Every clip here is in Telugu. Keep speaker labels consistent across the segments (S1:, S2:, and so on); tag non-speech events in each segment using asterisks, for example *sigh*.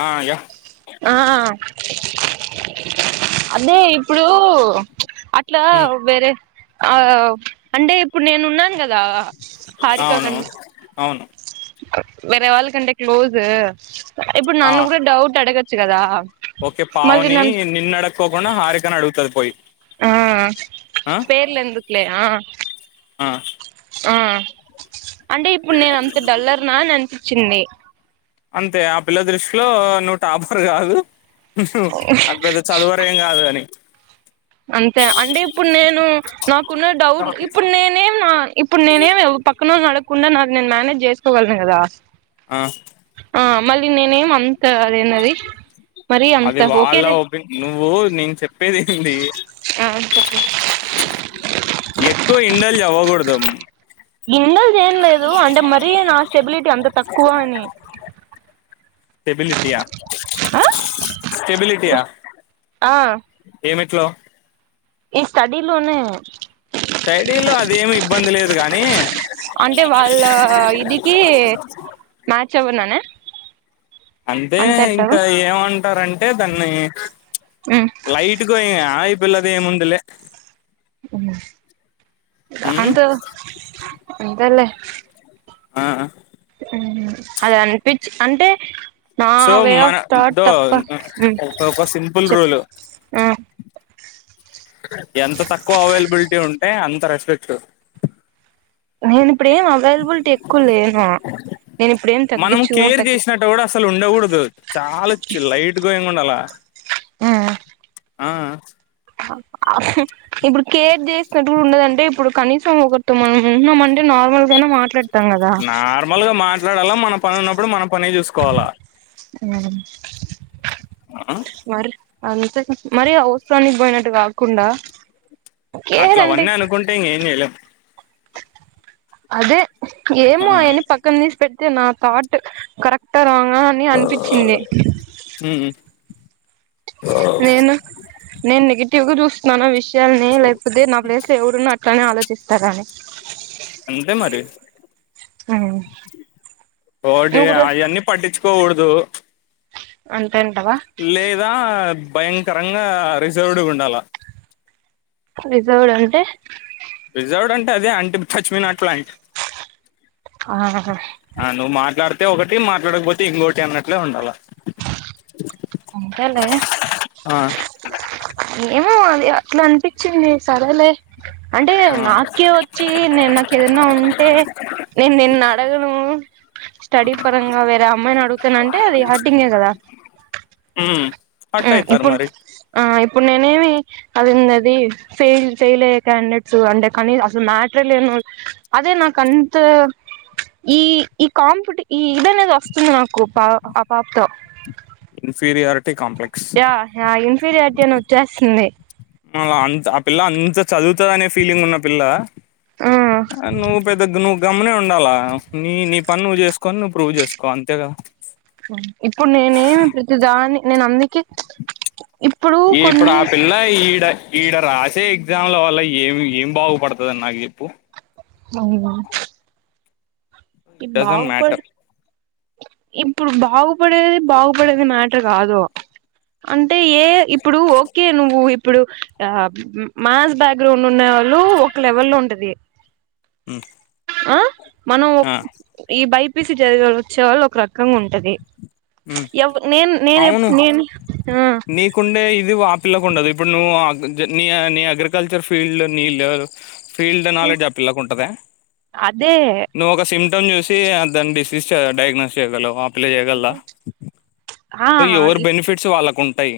S1: ఆహ్ యా.
S2: ఆహ్. అదే ఇప్పుడు అట్లా
S1: ఉమ్,
S2: వేరే. ఆహ్ అంటే ఇప్పుడు నేను ఉన్నాను కదా. ఆహ్ హారిక
S1: అవును
S2: కన్.
S1: అవును
S2: వేరే వాళ్ళ కంటే క్లోస్. ఇప్పుడు
S1: ఆ,
S2: నన్న కూడా డౌట్ అడగో రామ్.
S1: ఓకే పావని నిన్ను అడుకోకుండా హారికని అడుగుతది పోయి.
S2: ఆ
S1: ఆ
S2: పేర్లెందుకులే ఆ
S1: ఆ
S2: ఆ అంటే ఇప్పుడు నేను అంత డల్లర్నా ననుపి చిన్ని
S1: అంతే ఆ పిల్ల దృష్టిలో నువ్వు టాపర్ కాదు హు హు అంత పెద్ద చదువర ఏం కాదు అని
S2: అంతే అంటే ఇప్పుడు నేను నాకున్న డౌట్, ఇప్పుడు నేనేం నా ఇప్పుడు నేనే పక్కన అడుగు కాకుండా నాది నేను మేనేజ్ చేసుకోగలను కదా.
S1: ఆ
S2: ఆ మళ్ళీ నేనేమి అంత అదేనది మరి అంత
S1: అది
S2: ఒకే
S1: వాళ్ళ
S2: లె
S1: ఒపి నువ్వు నేను చెప్పేది ఏంటి
S2: చెప్పు
S1: కుదం
S2: ఇన్న ఏం లేదు అంటే మరీ నా స్టెబిలిటీ అంత తక్కువ అని.
S1: స్టెబిలిటీయా స్టెబిలిటీయా జో
S2: ఈ స్టడీ లోనే
S1: నే
S2: అంటే వాళ్ళ ఇదికి మ్యాచ్ అవ్వననా
S1: అంటే ఇంకా ఏమంట అంటారంటే దాన్ని లైట్ కోయి ఇ పిల్ల దె ముందలే
S2: అవు *unintelligible*
S1: ఉమ్
S2: అంత అంతేలే
S1: ఆ
S2: అది అనిపించి అంటే నా
S1: సో
S2: వె
S1: మన
S2: ఆఫ్ తాట్
S1: దో
S2: తప్ప
S1: ఒక సింపుల్
S2: చెప్ప
S1: రూల్ ఎంత తక్కువ అవైలబిలిటీ ఉంటే, అంత రెస్పెక్ట్.
S2: నేను ఇప్పుడ ఏం అవైలబిలిటీ ఎక్కువ లేను. నేను ఇప్పుడేం
S1: మనం
S2: తగ్గించు
S1: కేర్
S2: త
S1: చేసినట్టు కూడా అసలు ఉండకూడదు చాలా లైట్ గోయింగ్ ఉండాల
S2: ఆ
S1: ఆ
S2: ఇప్పుడు కేర్ చే ఉండదంటే ఇప్పుడు కనీసం కతు మ *unintelligible* ఉన్నాం అంటే నార్మల్గానే మా
S1: నార్మల్గా మా *unintelligible* మనం పనున్నప్పుడు మనం పనే చూసుకోవాలా
S2: *inaudible* వారి అంతేగ మరీ అవుసరానికి బోయినట్టు గాకుండా
S1: అట్ల అవన్నీ అనుకుంటే ఇంగేం జేలేం
S2: అదే ఏమో ఆయన్ని పక్కన తీసి పెట్ తే నా థాట్ కరెక్టా రాంగ్ ఆ అని అనిపిచ్చింది
S1: ఉమ్
S2: నేను నేను నెగిటివ్గా జూస్ స్నాన విష్ *unintelligible* లేక్పోతే నా ప్లేస్లో ఎవరున్నా ట్టానే ఆలోచిస్తారా అని
S1: అంతే మరి వోడి
S2: నువ్వు కూడా
S1: ఆయన్నీ పట్టిచ్ కోకూడుదు
S2: అం
S1: లేదా భయంకరంగా రిజర్వ్డ్ వుండాల
S2: రిజౌడ్ అంటే
S1: రిజర్వ్డ్ అంటే అదే అంటే టచ్ మీ నాట్ ప్లాంట్
S2: ఆహ
S1: అయితే ఒకటి మాట్లాడకపోతే ఇంకోటి అన్నట్లే ఉండాల
S2: అంతలే
S1: ఆ
S2: ఏమో అది ఇట్లా అనిపించింది సరలే అంటే నాకే వచ్చి నేను నాకు ఏదనా ఉంటే నేను నిన్న అడగను స్టడీ పరంగా వేరే అమ్మాయిని అడుగుతానంటే అది హర్టింగే కదా
S1: హ
S2: ఇప్పుడు ఆ ఇప్పుడు నేనేమి అదిందిది ఫెయిల్ ఫెయిల్ అయ్యే క్యాండేట్స్ అంటే కనీ అసలు మ్యాటర్ లేను అదే నాకు అంత ఈ ఈ కాంపిటి ఈ ఇద అనేది వస్తుంది నాకు పా ఆ పాపతో
S1: ఇన్ఫీరియర్ కాంప్లెక్స్
S2: ఫిర్యాదు చెయ్యన్ వచ్చేస్తుంది
S1: మ అంత ఆ పిల్ల అంత చదువుత దనే ఫీలింగ్ ఉన్న పిల్ల
S2: ఆ
S1: ఆ నువ్వు పెద్ద నువ్వు గమ్మునే ఉండాలా నీ నీ పని నువ్వు చేసుకోని నువ్వు ప్రూవ్ చేసుకో అంతేగా
S2: ఇప్పుడు నేనేమి ప్రతి దాని నేన్ అందుకే ఇప్పుడు
S1: ఈ ఇప్పుడు
S2: కొన్ని
S1: ఆ పిల్ల ఈడ ఈడ రాసే ఎఎగ్జామ్ ల వల్ల ఏమి ఏం బాగు పడుతది అన్ నాకు చెప్పు
S2: అవును ఇ
S1: డజంట్
S2: బావుపడ్
S1: మ్యాటర్
S2: ఇప్పుడు బావ్ పడేది బాగుపడేది మ్యాటర్ కాదు అంటే అంటే ఏ ఇప్పుడు ఓకే నువ్వు ఇప్పుడు ఆ మ్యాస్ బ్యాక్గ్రౌండ్ ఉండే వాళ్ళు ఒక లెవెల్ లో ఉంటది
S1: హుమ్
S2: ఆ మనం ఈ బై పిసి చదివేవాళ్ వచ్చే వాళ్ళు ఒక రకంగా ఉంటది ఎవ్ నేను నేను ఎప్
S1: అవును
S2: నేను ఉ
S1: నీకుండే ఇది ఆ పిల్లకు ఉండదు ఇప్పుడు నువ్వు నీ నీ అగ్రికల్చర్ ఫీల్డ్ నీ లె ఫీల్డ్ నాలెడ్జ్ ఆ పిల్లకుంటద
S2: అదే
S1: నువ్వు ఒక సిమ్టమ్ చూసి అ దన్ డిస్ నిశ్ డైగ్నస్ చేయగలవా లేయగలదా
S2: ఆ
S1: సో ఎవరు బెనిఫిట్స్ వాళ్ళకు ఉం టయ్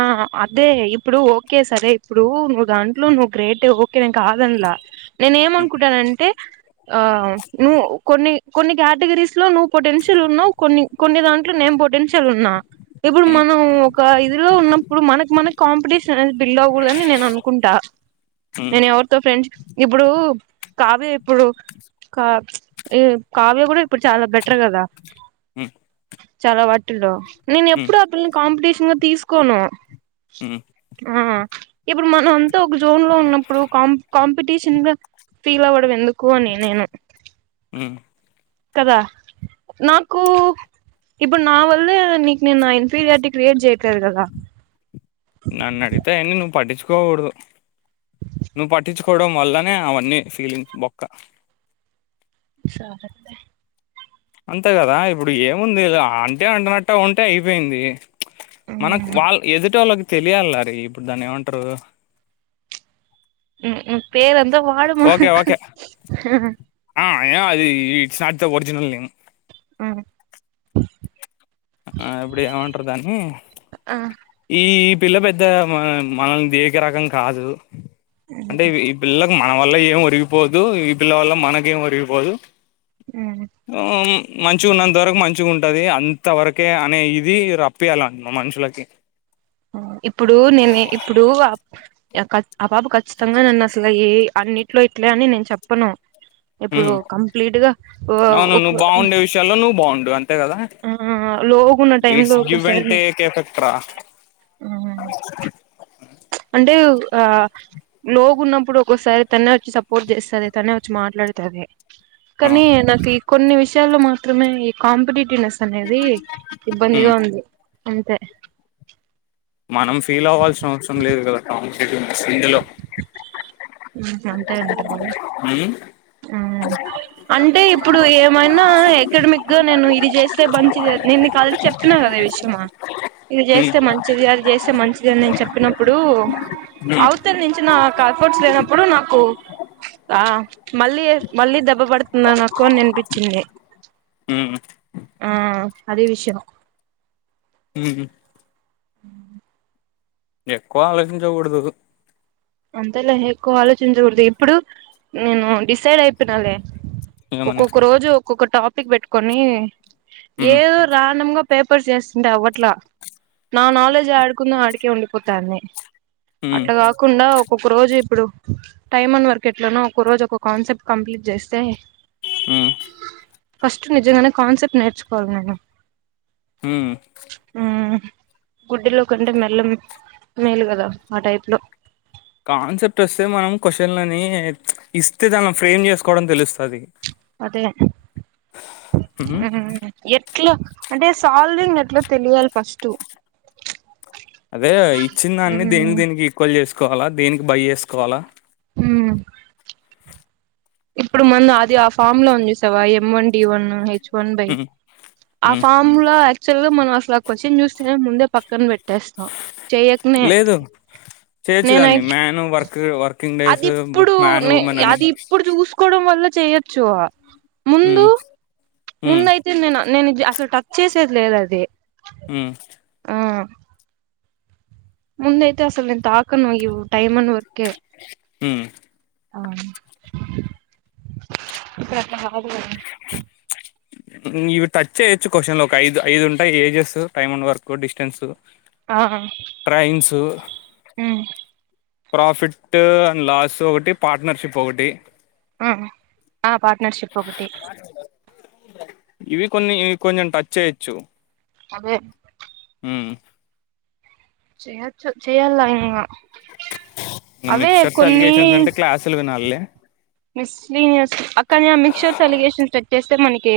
S2: ఆ అదే ఇప్పుడు ఓకే సరే ఇప్పుడు నువ్వు దాంట్లో నువ్ గ్రేటు నేను కాదన్ల నేను ఏమనుకుంటానంటే ఆ నువ్వు కొన్ని కొన్ని కేటగిరీస్ లో నువ్ పొటెన్షియల్ ఉన్నావ్ కొన్ని కొన్ని దాంట్లో నేను పొటిన్షల్ ఉన్నా ఇప్పుడు
S1: ఉమ్,
S2: మనం ఒక లో ఉన్నప్పుడు మనక్ మనక్ కాంపిటేషన్ బిల్ అవకూడదని నేను అనుకుంటా
S1: ఉమ్,
S2: నేను ఎవరితో ఫ్రెండ్స్ ఇప్పుడు కావ్య ఇప్పుడు కా ఏ కావ్య గుడా ఇప్పుడు చాలా బెటర్ కదా
S1: ఉమ్,
S2: చాలా వాటిలో నేను
S1: ఉమ్,
S2: ఎప్పుడు ఆ పిల్లని కాంపిటీషన్ తీసు కోను
S1: ఉమ్,
S2: ఆ ఇప్పుడు మనం అంతా ఒక జోన్ లో, ఉన్నప్పుడు కాంపి కాంపిటీషన్ గా ఫీల్ అవ్వడం ఎందుకు అని నేను
S1: ఉ
S2: కదా నాకు ఇప్పుడు నా వల్లే నీకు నేను నా ఇన్ఫీరియారిటీ క్రియేట్ చేయట్ తెరుగదా
S1: నన్ను అడిగితే యినా పట్టించుకోను కోగూడదు పట్టించుకు కోవడం వల్లనే అవన్నీ ఫీలింగ్స్ బొక్క
S2: సరొద్దే
S1: అంతే కదా ఇప్పుడు ఏముంది. అంటే అంటునట్టు ఉంటే అయిపోయింది. మనకు వాళ్ళ ఎదుటి వో ళ్ళకి తెలియాలి హరి ఇప్పుడు దాన్ని ఏమంటారు.
S2: ఉ పేరుంతా వాడుమా ఆ
S1: అయినా అది ఇట్స్ నాట్ ఒరిజినల్ నేమ్
S2: ఉహు
S1: ఆ ఇప్పుడు ఏమంటారు దాన్ని
S2: ఆ
S1: ఈ ఈ పిల్ల పెద్ద మన మనల్ ని దేకే రకం కాదు అంటే ఇవి పిల్లను మన వల్ల ఏం ఒరిగిపోదు. ఇ పిల్ల వల్ల మనకేం ఒరిగిపోదు. ఆహమ్ మంచిగా ఉన్నంతవరకు మంచిగా ఉంటుంది. అంతవరకే అనే ఇది రప్పియాల మా మనుషులకి.
S2: ఇప్పుడు నేనే ఇప్పుడు ఆ ప్ బాబు ఇష్టంగా తిన్నా అసలు ఏ యి అన్నిట్లో ఇట్లే అని నేను చెప్పను ఇప్పుడు
S1: హ్మ్.
S2: కంప్లీట్ గా
S1: అవును.
S2: ఒక
S1: నువ్వు బాగుండే విషయాల్లో నువ్వు బాగుండు అంతే కదా!
S2: ఆ లోగున్న టైం లో
S1: ఇట్స్
S2: ఒకొ
S1: గివ్ అండ్
S2: సారి
S1: టేక్ ఎఫెక్ట్ రా.
S2: అంటే ఆ లోగు ఉన్నప్పుడు ఒక్కోసారి తనే వచ్చి సపోర్ట్ చేస్తది. తనే వచ్చి మాట్లాడుతది.
S1: ఆ!
S2: కనీ నాకు ఈ కొన్ని విషయాల్లో మాత్రమే ఈ కాంపిటీట్ నెస్ అనేది
S1: హ్మ్.
S2: ఇబ్బందిగా ఉంది. అంతే
S1: మనం ఫీల్ అవ్వాల్సిన అవసరం లేదు కదాక్కా సింగ్ లో
S2: ఉంటదంట బాబో అంటే ఇప్పుడు ఏమైనా ఎకడమిక్ గా నేను ఇది చేస్తే మంచిది నేను నీకి ఆల్రెడీ చెప్పిన కదా ఈ విషయము ఇది
S1: హ్మ్.
S2: చేస్తే మంచిది అది చేస్తే మంచిది అని నేను చెప్పినప్పుడు
S1: హ్మ్.
S2: అవతల నుంచి నా కా *unintelligible* ఫ్రూట్స్ లేనప్పుడు నాకు ఆ మళ్ళీ మళ్ళీ దెబ్బ పడుతుందా నాకు అని అనిపించింది
S1: హ్మ్
S2: ఆ అది విషయం
S1: ఉ
S2: *inaudible*
S1: ఎక్కువ ఆలోచించకూడదు
S2: అంతేలే ఎక్కువ ఆలోచించకూడదు ఇప్పుడు నేను డిసైడ్ అయిపోయినాలే
S1: ఏమని
S2: ఒక్కొక్కరోజు ఒక టాపిక్ పెట్టుకొనీ
S1: హ్మ్
S2: ఏదో రాండమ్ గ పేపర్స్ చేస్తుంటే అవ్వట్లా నా నాలెడ్జ్ యాడుకుందో ఆడికే ఉండిపోతాంది
S1: హ్మ్
S2: అట్ల కాకుండా ఇప్పుడు టైమ్ అండ్ వర్క్ ఎట్లానో ఒక రోజు ఒక కాన్సెప్ట్ కంప్లీట్ చేస్తే
S1: ఉమ్
S2: ఫస్ట్ నిజంగానే కాన్సెప్ట్ నేర్చుకోవాలి నేను
S1: ఉమ్
S2: మ్ గుడ్డిలో కంటే మెల్ల మేలు కదా ఆ టైప్ లో
S1: కాన్సెప్ట్ వస్తే మనం కొషన్లని ఇస్తే దానిలో ఫ్రేమ్ చేసుకోవడం తెలుస్తది
S2: అదే
S1: హ్మ్
S2: ఎ ఎట్లా అంటే సాల్వింగ్ ఎట్లా తెలియాలి ఫస్ట్
S1: అదే ఇచ్చిన దాన్ని
S2: మ్
S1: దేనికి దేనికి ఈక్వల్ చేసుకో వాలా దేనికి బై చేసుకోవాలా
S2: ఉ ఇప్పుడు మన అది ఆ ఫామ్ లో ఉంది చుసావ ఎం వన్ డి వన్ న్ *unintelligible* భయి
S1: హ్మ్
S2: ఆ
S1: హ్మ్
S2: ఫామ్ లో ఏ యాక్చుయెల్ గ మనం అసలు ఆ క్వషన్ చూస్తే నే ముందే పక్కన పెట్టేస్తాం చెయ్యకనే
S1: లేదు
S2: నేనై
S1: చేయచ్చుదాన్ని మ్యాను వర్క్ వర్కింగ్
S2: అది
S1: డేస్
S2: ఇప్పుడు
S1: మ్యాన్
S2: నే
S1: ఉమెన్ అని
S2: అది ఇప్పుడు చూసుకోవడం వల్ల చేయచ్చు ముందు
S1: హ్మ్ హ్మ్
S2: ముందు అయితే నేను నేను అసలు ట చేసేది లేదు అది
S1: ఉమ్
S2: ఉమ్ ముంద అయితే అసలు నేను తాకను ఇవ్ టైమ్ అను
S1: ఉమ్
S2: ఆ ఇప్పుడు అట్లా కాదు కదా
S1: ఇవి టచ్చేయొచ్చు క్వశ్చన్లు ఒక ఐదు ఐదు ఉంటాయి ages time and work distance
S2: ఆహ్
S1: ట్రైన్స్
S2: ఊ
S1: ప్రాఫిట్ అండ్ లాస్ ఒకటి పార్ట్నర్షిప్ ఒకటి
S2: ఊహు ఆ పార్ట్నర్షిప్ ఒకటి
S1: ఇవి కొన్ని ఇవి కొంచెం టచ్ చేయచ్చు
S2: అదే
S1: ఊ
S2: చేయచ్చు చేయాల్ల ఇంగ
S1: ఇంగ మిక్చర్స్
S2: కొన్ని
S1: అలిగేషన్స్ అంటే క్లాసులు వినాలిలే
S2: *unintelligible* కాని ఆహ్ మిక్చర్స్ అలిగేషన్ సెట్ చేస్తే మనకి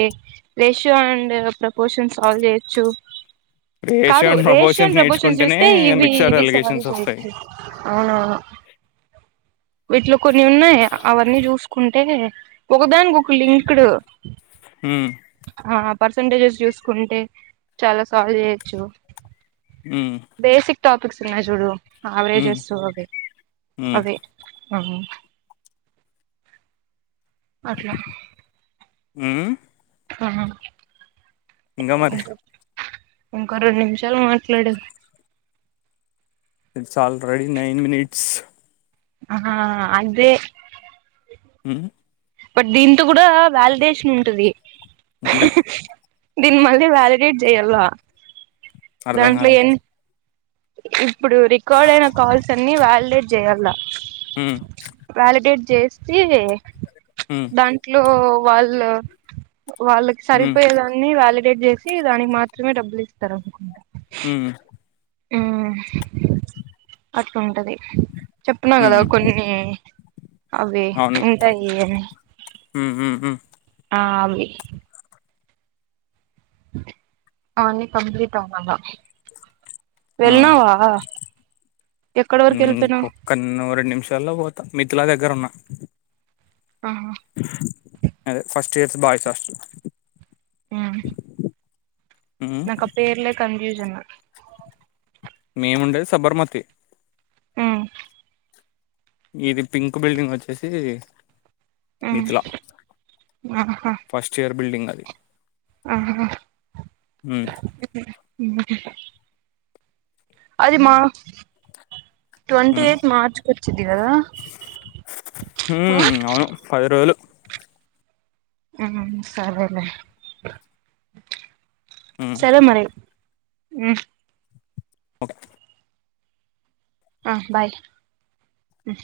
S2: రేషియో అండ్ ప్రపోషన్ సాల్వ్ చేయొచ్చు.
S1: రేషియో
S2: కాదు
S1: అండ్ ప్రపోర్షన్స్
S2: రేషన్ ప్రభోచన్
S1: నేర్చుకుంటేనే
S2: చూస్తే ఇవి
S1: మిక్సర్
S2: ఇవి సాల్వ్
S1: అలిగేషన్స్ వస్తాయి
S2: చేయొచ్చు అవును అవును వీట్లో కొన్ని ఉన్నాయి ఆ అవన్నీ చూసుకుంటే ఒకదానికి ఒక లింక్డు
S1: ఉమ్
S2: పర్సంటేజెస్ చూసుకుంటే చాలా సాల్వ్ చేయొచ్చు
S1: ఊ
S2: టాపక్స్ ఉన్నాయి జూడు ఆవరేజస్ ఓకె
S1: ఉమ్
S2: అవే అవు అట్లా
S1: ఊం
S2: హా
S1: ఇంగ మరి
S2: ఇంకో రెండు నిమిషాలు మాట్లాడు
S1: it's all right nine minutes
S2: ఆ అంతే
S1: ఉం
S2: బట్ దీంతో కూడా వాలిడేషన్ ఉంటది
S1: అంటే
S2: *inaudible* దీన్ మళ్ళీ వ్యాలిడేట్ చెయల
S1: అర్ధంగాలే
S2: *inaudible* ఇప్పుడు రికార్డ్ అయిన కాల్స్ అన్ని వాలిడే డ్ చేయల్ల
S1: ఉమ్
S2: వాలిడేట్ చేస్తి
S1: ఉమ్
S2: దాంట్లో వాళ్ళ వాళ్ళకి
S1: ఉమ్
S2: సరిపోయేదాన్ని వ్యాలిడేట్ చేసి దానికి మాత్రమే డబ్బులు ఇస్త రకు
S1: హ
S2: మ్ అట్లూంటది చెప్న్ కదా
S1: ఉమ్
S2: కొన్ని అవి
S1: అవునులే
S2: ఉంటాయి అని
S1: ఉమ్ ఉమ్ ఉమ్
S2: ఆ ఎ అవనీ కంప్లీట్ అవాలా
S1: ఆ
S2: ఎక్కడి వరకు వెళ్ళిపోయినావ్
S1: ఇంకొక్కన్న రెండు నిమిషాల్లో పోతా మిథులా దగ్గర ఉన్న
S2: ఆ
S1: అదే ఫస్ట్ ఇయర్స్ బాయ్స్ హస్టల్ మ్మ్.
S2: నాక్ ఆ పేర్లే కన్ఫ్యూషన్
S1: మేముండెది సబర్మతి
S2: మ్
S1: ఇది పింక్ బిల్డింగ్ వచ్చేసి మిథిలా
S2: మ్ హ హు
S1: ఫస్ట్ ఇయర్ బిల్డింగ్ అది
S2: ఆహా హా
S1: మ్
S2: అది మా ట్వంటీ
S1: మ్మ్.
S2: ఎయిత్ మార్చ్కి వచ్చిది కదా ఆ
S1: మ్మ్. అవును పది రోజులు
S2: మ్ సరేలే
S1: మ్మ్.
S2: సరేమరి మ్
S1: ఒకె
S2: ఆ బాయ్ మ్